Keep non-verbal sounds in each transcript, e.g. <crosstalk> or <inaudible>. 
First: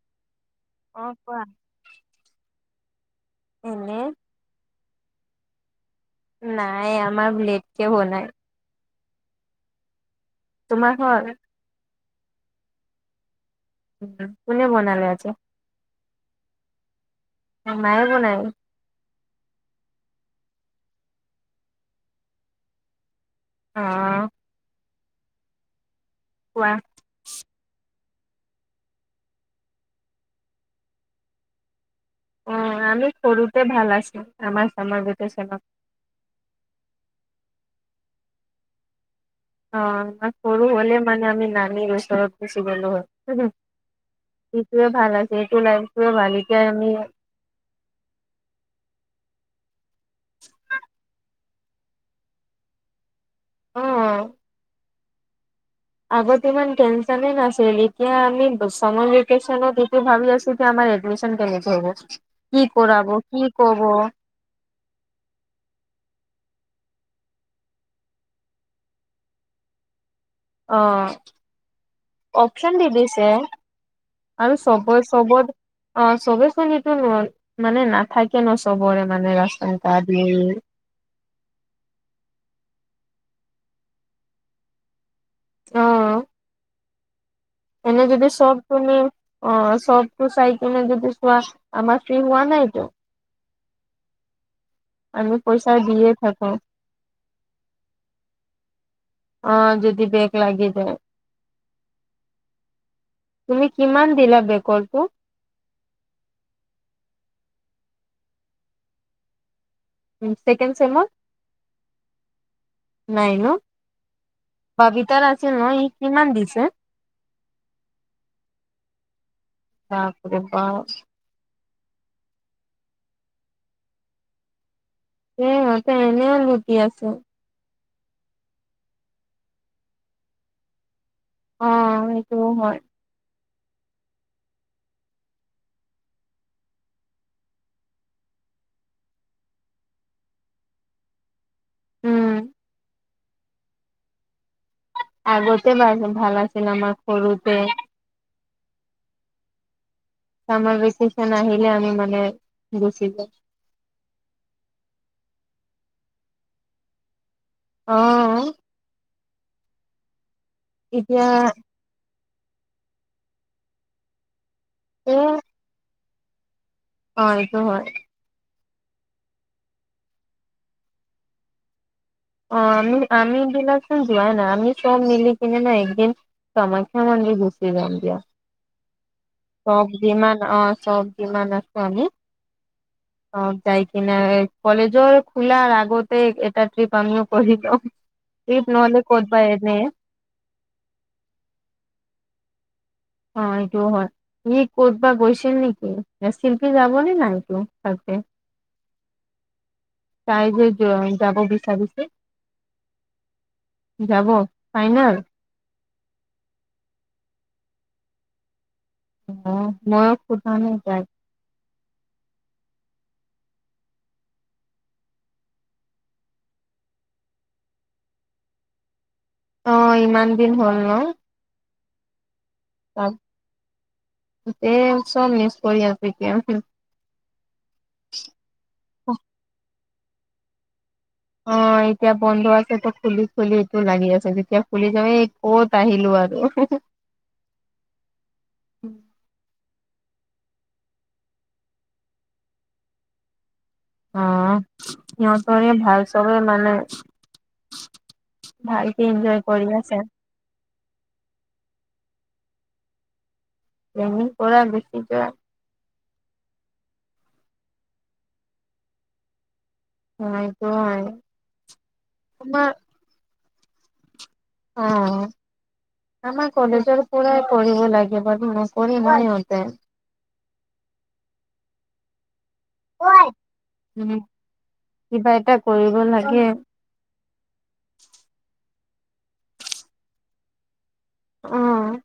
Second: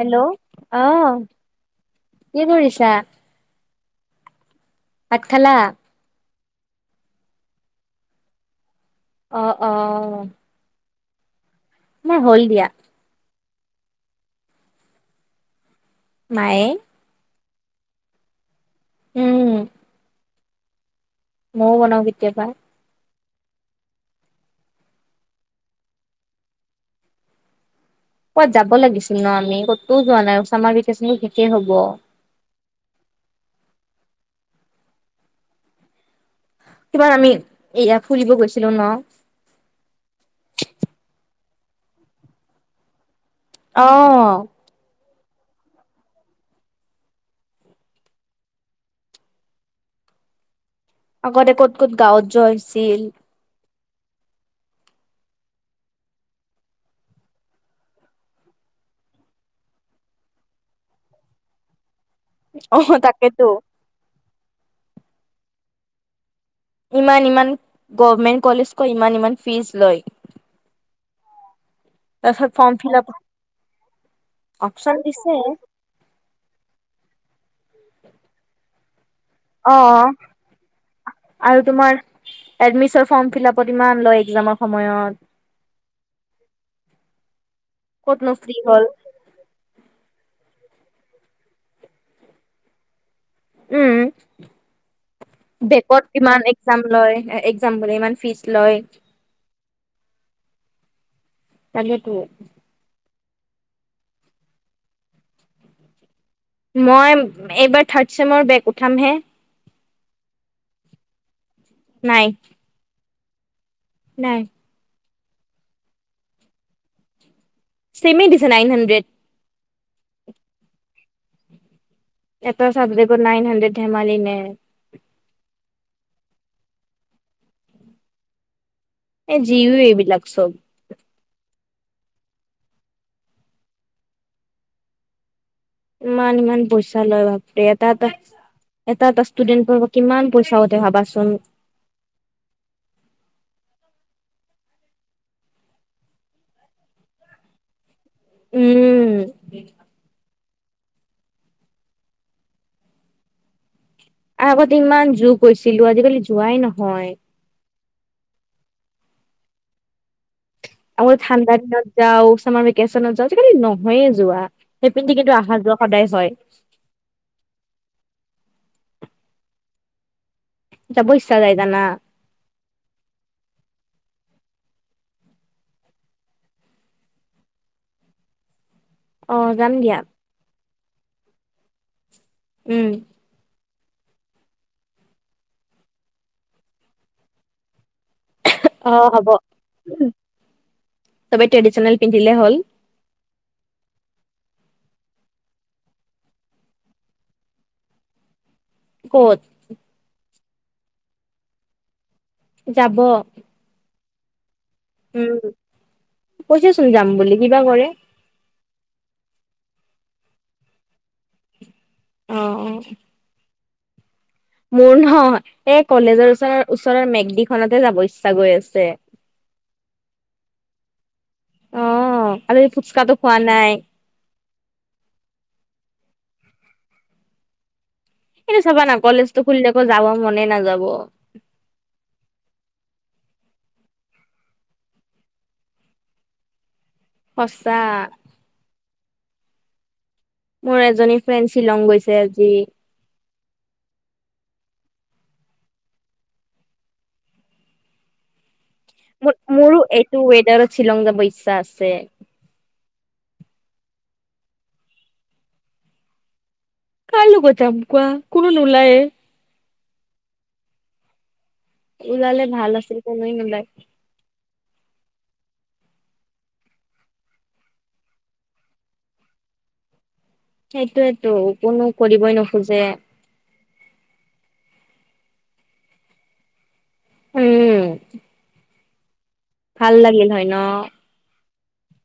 Hello অ' কি কৰিছাঁ? এনে ভাত খালা? নাই আমাৰ লেতকে বনাই অ'-অ' তোমাৰ হ'ল? আমাৰ হ'ল দিয়া। ভাত কোনে বনালে আজি? মায়ে মায়ে বনাই। উম ময়ো বনাওঁ কেতিয়াবা অ' কোৱা কৰবাত যাব লাগিছিল ন' আমি ক'তো যোৱা নাই চামাৰ ভেকেচন শেষেই হ'ব। অ' আমি সৰুতে ভাল আছোঁ আমাৰ চামাৰ ভেকেচনত কিবা আমি এয়া ফুৰিব গৈছিলোঁ ন' অ' আমাৰ সৰু হ'লে মানে আমি নানীৰ ওচৰত গুচি গলোঁ হয়। অ' সিটোৱে ভাল আছে সেইটো লাইফটোৱে ভাল এতিয়া আমি <inaudible> আগতে ক'ত-ক'ত গাঁৱত যোৱা হৈছিল। অ' আগতে ইমান টেনচনে নাছিল এতিয়া আমি চামাৰ ভেকেচনত এইটো ভাবি আছিলোঁ এতিয়া আমাৰ এডমিচন কেনেকে হ'ব কি অ কৰাব তাকেতো কি ক'ব ইমান-ইমান গভমেন্ট কলেজ কয় ইমান-ইমান ফিজ লয়। অ' তাৰপিছত ফৰ্ম অপচন দি ফিল আপ দিছে আৰু অপচন দিছে চবত-চবত অ' চবে চোন এইটো‌ নোৱাৰে মানে নাথাকে ন' চবৰে মানে ৰাস্তা অ' আৰু তোমাৰ এডমিচন ফৰ্ম ফিলপত ইমান লয় এক্সামৰ সময়ত। অ' এনে যদি ক'তনো চব ফ্ৰী হ'ল তুমি অ' চবতো চাই কিনে যদি চোৱা আমাৰ ফ্ৰী হোৱা নাইটো। উম। আমি পইচা বেকত দিয়ে ইমান থাকো এক্সাম লয় এক্সাম বোলে ইমান ফিজ লয়। অ' যদি বেগ লাগি যায়। তাকেইটো তুমি কিমান দিলা বেকৰটো মই এইবাৰ থাৰ্ড চেমৰ বেগ উঠামহে। উম, ছেকেণ্ড ছেমত। নাই। নাই‌ ন'? নাই। ববিতাৰ আছিল ন এই কিমান দিছে চেমে দিছে নাইন হাণ্ড্ৰেড বাপ্ৰে বাপ এটা চাবজেক্ত নাইন হাণ্ড্ৰেড ধেমালি নে সিহঁতে এনেও লুটি আছে এ জিৱ এইবিলাক চব অ সেইটো হয় ইমান ইমান পইচা লয় বাপৰে এটা এটা, এটা এটা ষ্টুডেণ্টৰ পৰা কিমান পইচা উঠে ভাবাচোন উম আগতে বা ভাল আচিলে আমাৰ সৰুতে, উম আমাৰ বকিচন আহিলে আমি মানে গুচি যাম আ আগতে ইমান জোৰ গৈছিলোঁ আজিকালি যোৱাই নহয়। অ আমি এতিয়া ঠাণ্ডা দিনত যাওঁ চামাৰ ভেকচনত যাওঁ আজি কালি নহয়ে যোৱা। সেই পিনে কিন্তু আহা যোৱা সদায় হয় হয় এইটো হয় যাব ইচ্ছা যায় জানা অ আমি আমি বিলাকচোন যোৱাই নাই আমি চব মিলি পিনে ন একদিন, কামাখ্যা মন্দিৰ ঘুচি যাম দিয়া। অ যাম দিয়া চবযিমান অ চবযিমান আছোঁ আমি, উম অ তাই কি না কলেজৰ খোলাৰ আগতে এটা ট্ৰিপ আমিও কৰি লওঁ এইপ অ নহলে ক'ত হ'ব দিবা এনে চবে ট্ৰেডিচনেল পিন্ধিলে হল- অ এইটো হয়। ই কতবা গৈছিল নেকি শিল্পী যাব ন নাই ততে ক'ত তাইযে যাব বিচাৰিছে। যাব যাব ফাইনেল উম কৈছেচোন যাম বুলি কিবা কৰে অ মই সোধা নাই তাক অ অ মোৰ ন এই কলেজৰ ওচৰৰ ওচৰৰ মেকদিখনতে যাব ইচ্ছা গৈ আছে অ ইমান দিন হ'ল ন অ আৰু সেই ফুচকাটো খোৱা নাই। তে চব মিছ কৰি আছো এতিয়া সেইটো চাবা না কলেজটো খুলিলে আকৌ যাব মনে নাযাব। অ এতিয়া বন্ধ আছে খুলি খুলি এইটো লাগি আছে যেতিয়া খুলি যাব। ক'ত আহিলো আৰু সঁচা মোৰ এজনী ফ্ৰেণ্ড শ্বিলং, গৈছে আজি। অ সিহঁতৰে ভাল চবৰে মানে ভাল। মোৰো এইটো ৱেডাৰত শ্বিলং, যাব ইচ্ছা আছে টেনিং পৰা গুছি যোৱা। কাই লগত যাম কোৱা‌ কোনো নোলাইয়ে। অ এইটো হয়। ওলালে তোমাৰ ভাল আছিল কোনোৱে নোলাই। অ আমাৰ কলেজৰ পুৰাই পঢ়িব লাগে বাৰ নকৰি নহঁতে, সেইটোয়েতো কোনো কৰিবই নোখোজে, উম কিবা এটা কৰিব লাগে। উম ভাল লাগিল হয় ন, উম,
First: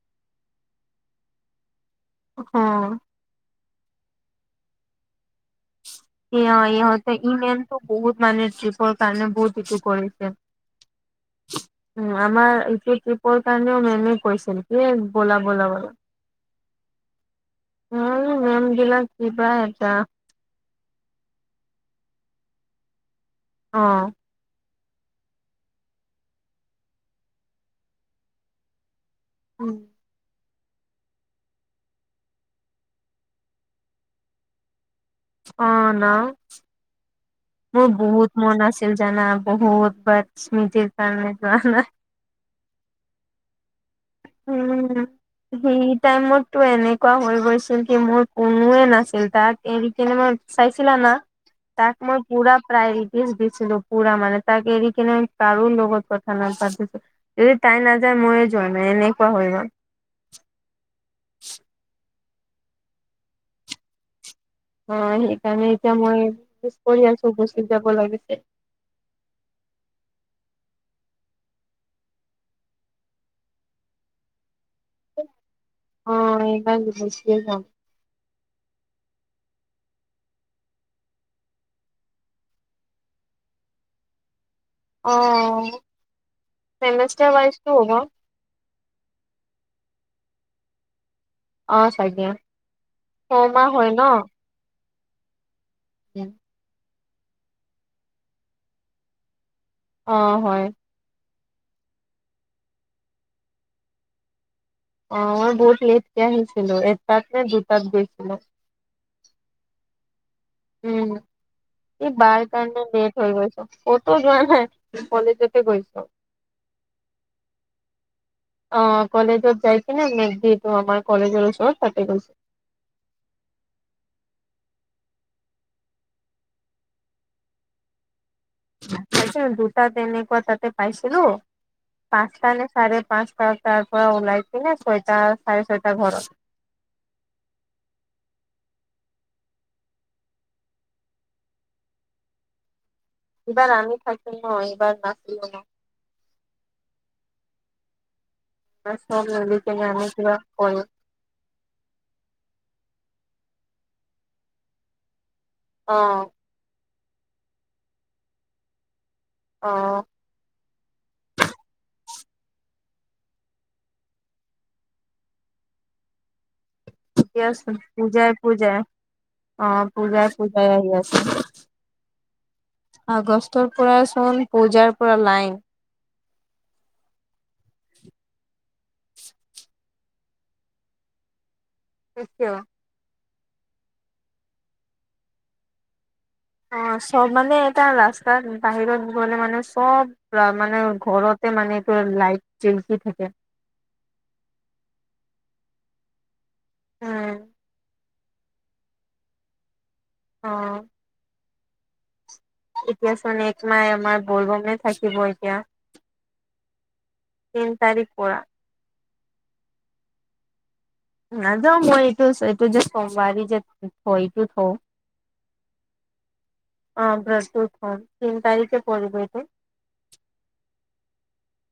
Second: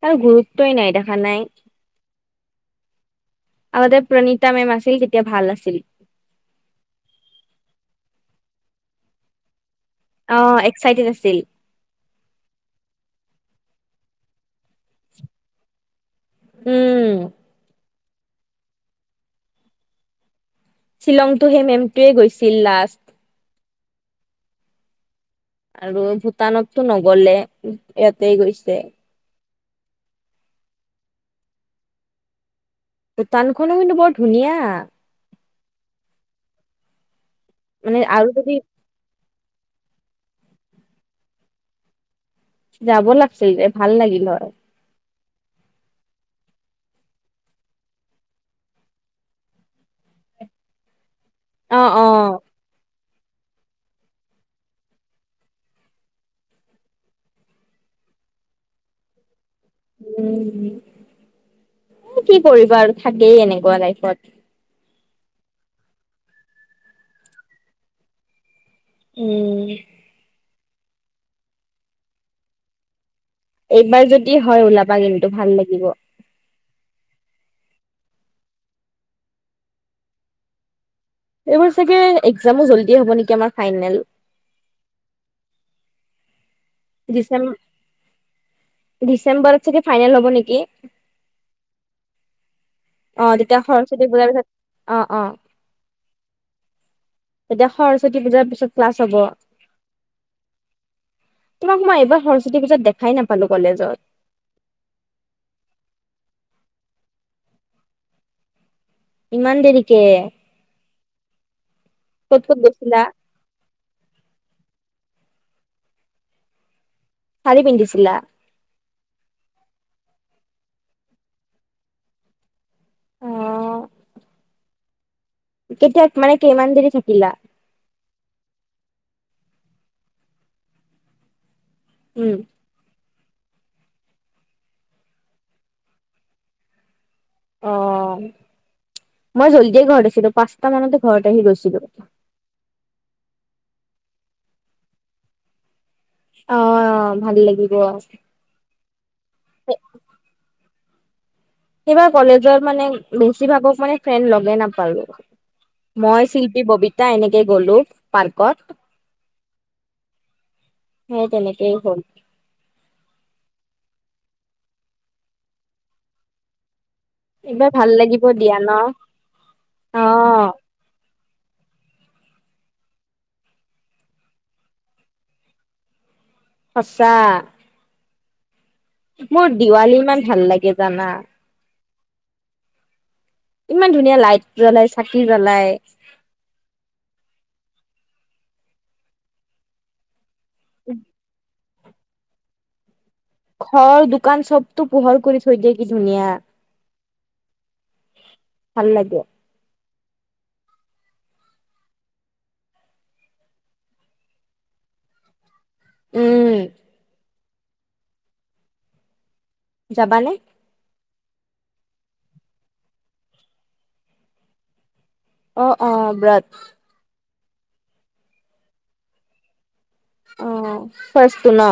ত গুৰুত্বই নাই দেখা নাই। উম, আমতে প্ৰণীতা মেম আছিল তেতিয়া ভাল আছিল। স ইহঁত ই মেমতটো বহুত মানে ট্ৰিপৰ কাৰণে বহুত ইটো কৰিছে। অঁ এক্সাইটেড আছিল। উ আমাৰ এইটো ট্ৰিপৰ কাৰণেও মেমে কৈছিল কি ব'লা বোলা বলা। উম, উম মন বিলাক কিবা এটা শ্বিলংতো সেই মেমটোৱে গৈছিল লাষ্ট, অ আৰু ভূটানততো নগলে ইয়াতে গৈছে, উম ভূটানখনো কিন্তু বৰ ধুনীয়া। অ ন মোৰ মানে আৰু বহুত যদি মন আছে। জানা বহুত বাৰ স্মৃতিৰ কাৰণে যোৱা। যাব লাগিছিল যে ভাল লাগিল হয়। উম উম, সেই টাইমতটো এনেকুৱা হৈ গৈছিল কি মোৰ কোনোৱে নাছিল তাত এৰি কিনে মই চাইছিলা না অ তাক মই অ পুৰা প্ৰায় কিছ দিছিলো পুৰা মানে তাকে এৰি কিনে কাৰো লগত কথা নাপাতি, যদি তাই নাযায় ময়ে যোৱা মানে এনেকুৱা হয় গ'ল, উ কি কৰিবা আৰু থাকেই এনেকুৱা লাইফত, অ সেইকাৰণে এতিয়া মই কৰি আছো পিছপৰি যাব লাগিছে উম, এইবাৰ যদি হয় ওলাবা কিন্তু ভাল লাগিব। <unintelligible> এইবোৰ চাগে একজামো যলদি হ'ব নেকি আমাৰ ফাইনেল, অ চেমেষ্টাৰ ডিচেম ওৱাইছটো হ'ব। ডিচেম্বৰত চাগে ফাইনেল হ'ব নেকি? অ চাগে। অ তেতিয়া ছমাহ হয় সৰস্বতী পুজাৰ পিছত অ অ। উম। তেতিয়া সৰস্বতী পূজাৰ পিছত ক্লাছ হ'ব। অ হয়। তোমাক মই এইবাৰ সৰস্বতী পূজাত দেখাই নাপালো কলেজত। অ মই বহুত লেটকে আহিছিলো এটাত নে দুটাত গৈছিলো। ইমান দেৰিকে। উম, এই ক'ত বাই ক'ত কাৰনে গৈছিলা? ডেট হৈ গল। ক'তো যোৱা নাই কলেজতে গৈছো। শাৰী পিন্ধিছিলা। অ কলেজত যাইকিনে ন মে যিহেতু আমাৰ কলেজৰ ওচৰত তাতে গৈছিলো। অ। কেতিয়া মানে কেইমান দেৰি থাকিলা। পাইছিলো দুটা তেনেকুৱা তাতে পাইছিলো, উম, পাঁচটা নে চাৰে পাঁচটা তাৰ পৰা ওলাইছিলে ছয়টা চাৰে ছয়টা ঘৰত। অঁ, মই জলদিয়ে ঘৰত আছিলোঁ পাঁচটা মানতে ঘৰত আহি গৈছিলো। ইবাৰ আমি থাকো ন এইবাৰ নাছিলোঁ ন। অঁ অঁ ভাল লাগিব। মানে চব মিলি কিনে আমি কিবা কৰি এইবাৰ কলেজত মানে বেছিভাগক মানে ফ্ৰেণ্ড লগে নাপালোঁ। অ মই চি ববিতা এনেকে গ'লো পাৰ্কত। অঁ। সেই তেনেকেই হ'ল। এইবাৰ এয়াচোন ভাল লাগিব পূজাই দিয়া ন পূজাই, অঁ অ পূজাই পূজাই আহি আছে। আগষ্টৰ পৰা চোন পূজাৰ পুৰা লাইন সঁচা। মোৰ দিৱালী ইমান ভাল লাগে জানা? সেইটো। ইমান ধুনীয়া লাইট জ্বলাই, চাকি জ্বলাই। অঁ চব মানে এটা ৰাস্তাত বাহিৰত গ'লে মানে চব পুৰা মানে ঘৰতে মানে এইটো লাইট জিলিকি থাকে। ঘৰ, দোকান চবতো পোহৰ কৰি থৈ দিয়ে কি ধুনীয়া। উম। ভাল লাগে। অঁ। এতিয়া চোন এক মাহ এমাহ বলবমে থাকিব এতিয়া। উম। তিন তাৰিখ পৰা। যাবানে? নাযাওঁ মই এইটো এইটো জাষ্ট সোমবাৰে যে থয় এইটো থওঁ। অঁ অঁ ব্ৰত। অঁ ব্ৰতটো থওঁ, তিন তাৰিখে পৰিব এইটো। অঁ ফাৰ্ষ্টটো না?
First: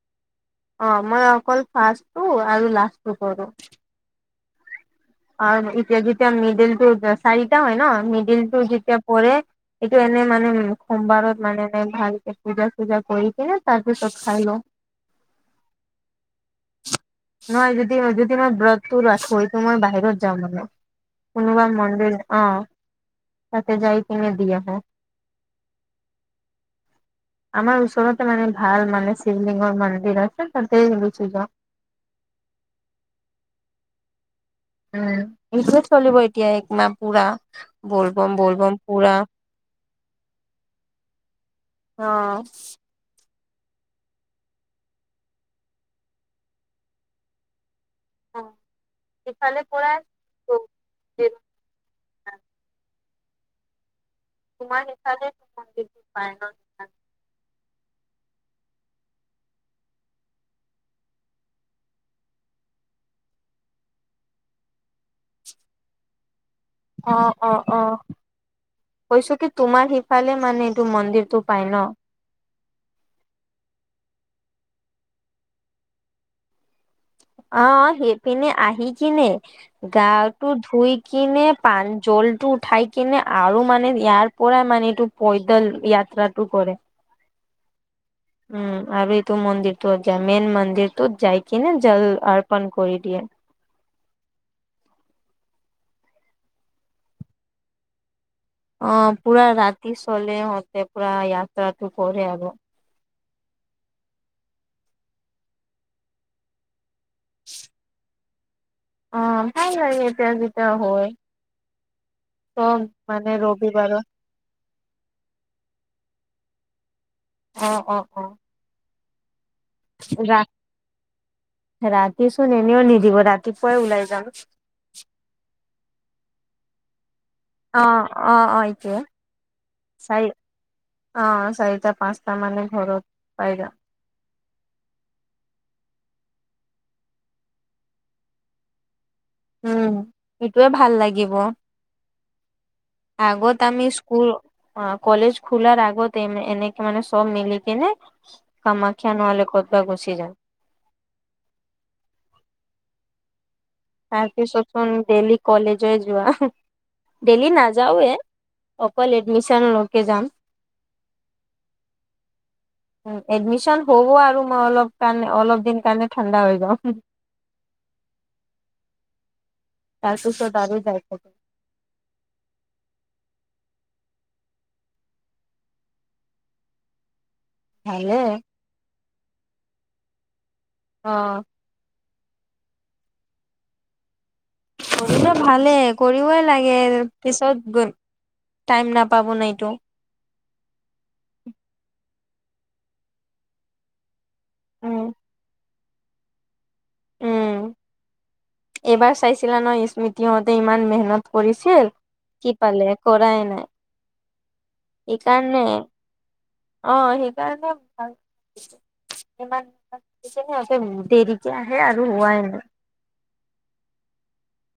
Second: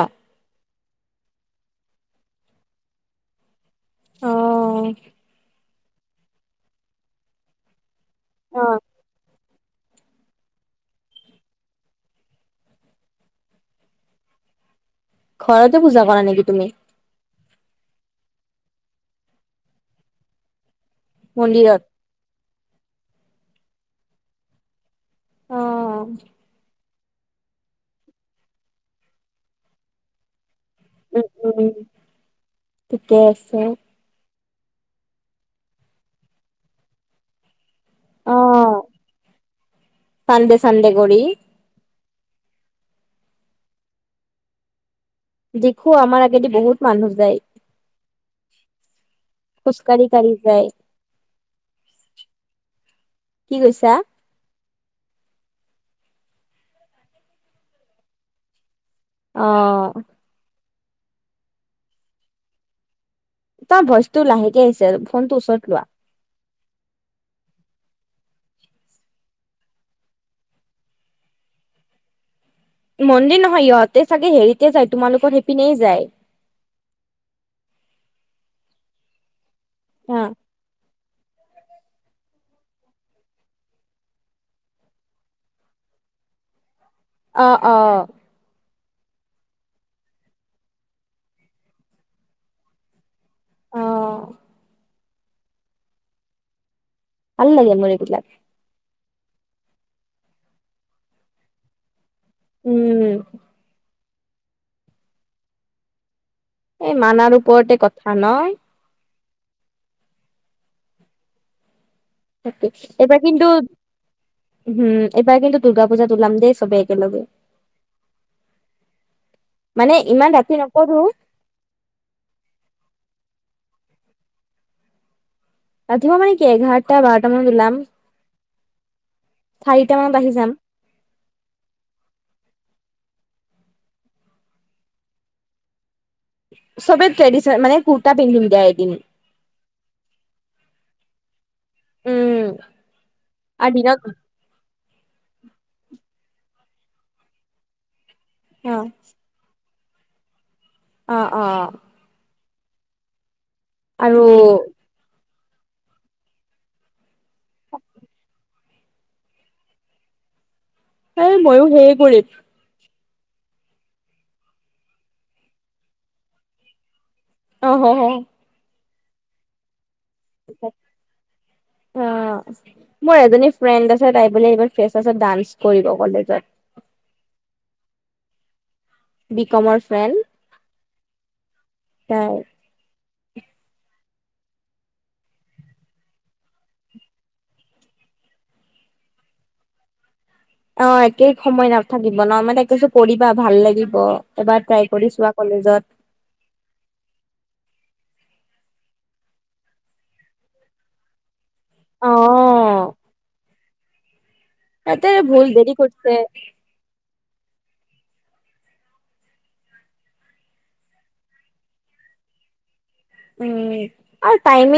অঁ মই অকল ফাৰ্ষ্টটো আৰু লাষ্টটো কৰোঁ। অহ। আৰু এতিয়া যেতিয়া মিডিলটো চাৰিটা হয় ন মিডিলটো অ যেতিয়া পৰে এইটো এনে মানে উম সোমবাৰত মানে এনে ভালকে পূজা চূজা কৰি কিনে তাৰ পিছত খাই লওঁ। ঘৰতে পূজা কৰা নেকি তুমি? নহয় যদি যদি মই ব্ৰতটো ৰাখোঁ সেইটো মই বাহিৰত যাওঁ মানে। কোনোবা মন্দিৰত মন্দিৰ অঁ তাতে যায় কিনে দি আহোঁ। অহ। আমাৰ ওচৰতে মানে ভাল মানে শিৱলিংগৰ মন্দিৰ আছে তাতে গুচি যাওঁ। উম ঠিকে আছে। উম, সেইটোৱে চলিব এতিয়া একমাহ পুৰা অ বলবম বলবম পুৰা। চানডে চানডে কৰি। অঁ। দেখো আমাৰ আগেদি বহুত মানুহ যায়। অ ইফালে খোজ পৰা কাঢ়ি কাঢ়ি যায়। কি কৈছা? তোমাৰ সেইফালে মন্দিৰটো পায় ন। সেইকাৰণে। অঁ। তোমাৰ ভয়েচটো লাহেকে আহিছে ফোনটো ওচৰত লোৱা। অঁ অহ অহ। কৈছো কি তোমাৰ সিফালে মানে এইটো মন্দিৰতটো পাই ন। মন্দিৰ নহয় ইহঁতে চাগে হেৰিতে যায়, তোমালোকৰ সেইপিনে যায়। অ, সেইপিনে আহি কিনে হা গাটো ধুই কিনে পান জলটো উঠাই কিনে আৰু মানে ইয়াৰ পৰাই মানে এইটো পৈদল য়াত্ৰাটো কৰে। অ', অ', উম, আৰু এইটো মন্দিৰটোত যায় মেইন মন্দিৰটোত যাই কিনে জল অৰ্পন কৰি দিয়ে। অ ভাল লাগে মুৰ এইবিলাক। অ, পুৰা ৰাতি চলে অ ইয়াতে পুৰা য়াত্ৰাতটো কৰে আৰু। উম, এই মানাৰ ওপৰতে কথা নহ। অ, <unintelligible> এতিয়া যেতিয়া হয়। তাকে অ, এইবাৰ মানে কিন্তু ৰবিবাৰ। উম, এইবাৰ কিন্তু দুৰ্গা পূজাত ওলাম দেই সবেই একেলগে। অ', অ', অ মানে ইমান ৰা ৰাতি নকৰো। ৰাতিচোন এনেও নিদিব ৰাতিপুৱাই ওলাই যাম। ৰাতিপুৱা মানে কি এঘাৰটা, বাৰটা মানত ওলাম অ অ অ এইটোৱে চাৰিটা মানত চাৰি আহি যাম। অ, চাৰিটা, পাঁচটা মানে ঘৰত পাই যাম। সবে ট্ৰেডিচনেল মানে কুৰ্তা পিন্ধিম দিয়া এদিন। উম, সেইটোয়ে ভাল লাগিব উম আগত আৰু আমি দিনত স্কুল অ, কলেজ খোলাৰ আগতে এনেকে মানে চব মিলিকেনে অ কামাখ্যা নহ'লে কতবা ঘুচি যাম। অ', অ', অ', আৰু তাৰপিছতচোন ডেইলি কলেজে যোৱা। ডেলি নাযাওৱেই অকল এডমিশন লৌকে যাম। এ ময়ো সেই কৰিম উম, এডমিচন হ'ব আৰু মই অলপ কাৰণে অলপ দিন কাৰণে ঠাণ্ডা হৈ যাম। অ, হও-হও। তাৰপিছত আৰু যাই ক'ব। অ', মোৰ এজনী ফ্ৰেণ্ড আছে তাইক বোলে ইমান ফ্ৰেচ আছত ডান্স কৰিব কলেজত। ভালে। বিকমৰ ফ্ৰেণ্ড। অ', কাই <unintelligible> কৰিলে ভালেই কৰিবই লাগে, পিছত গোন টাইম নাপাব ন এইটো। অ, একেই সময় নাথাকিব ন, মানে কিছো কৰিবা ভাল লাগিব। এবাৰ ট্ৰাই উম কৰি চোৱা কলেজত। উম এইবাৰ চাইছিলা ন স্মৃতিহতে ইমান মেহনত কৰিছিল, অ কি পালে কৰাই নাই। তাতে ভুল সেইকাৰণে, দেৰি কৰিছে অ, সেইকাৰণে ভাল ইমান সিহঁতে দেৰিকে আহে আৰু হোৱাই নাই। উম, আৰু টাইমিং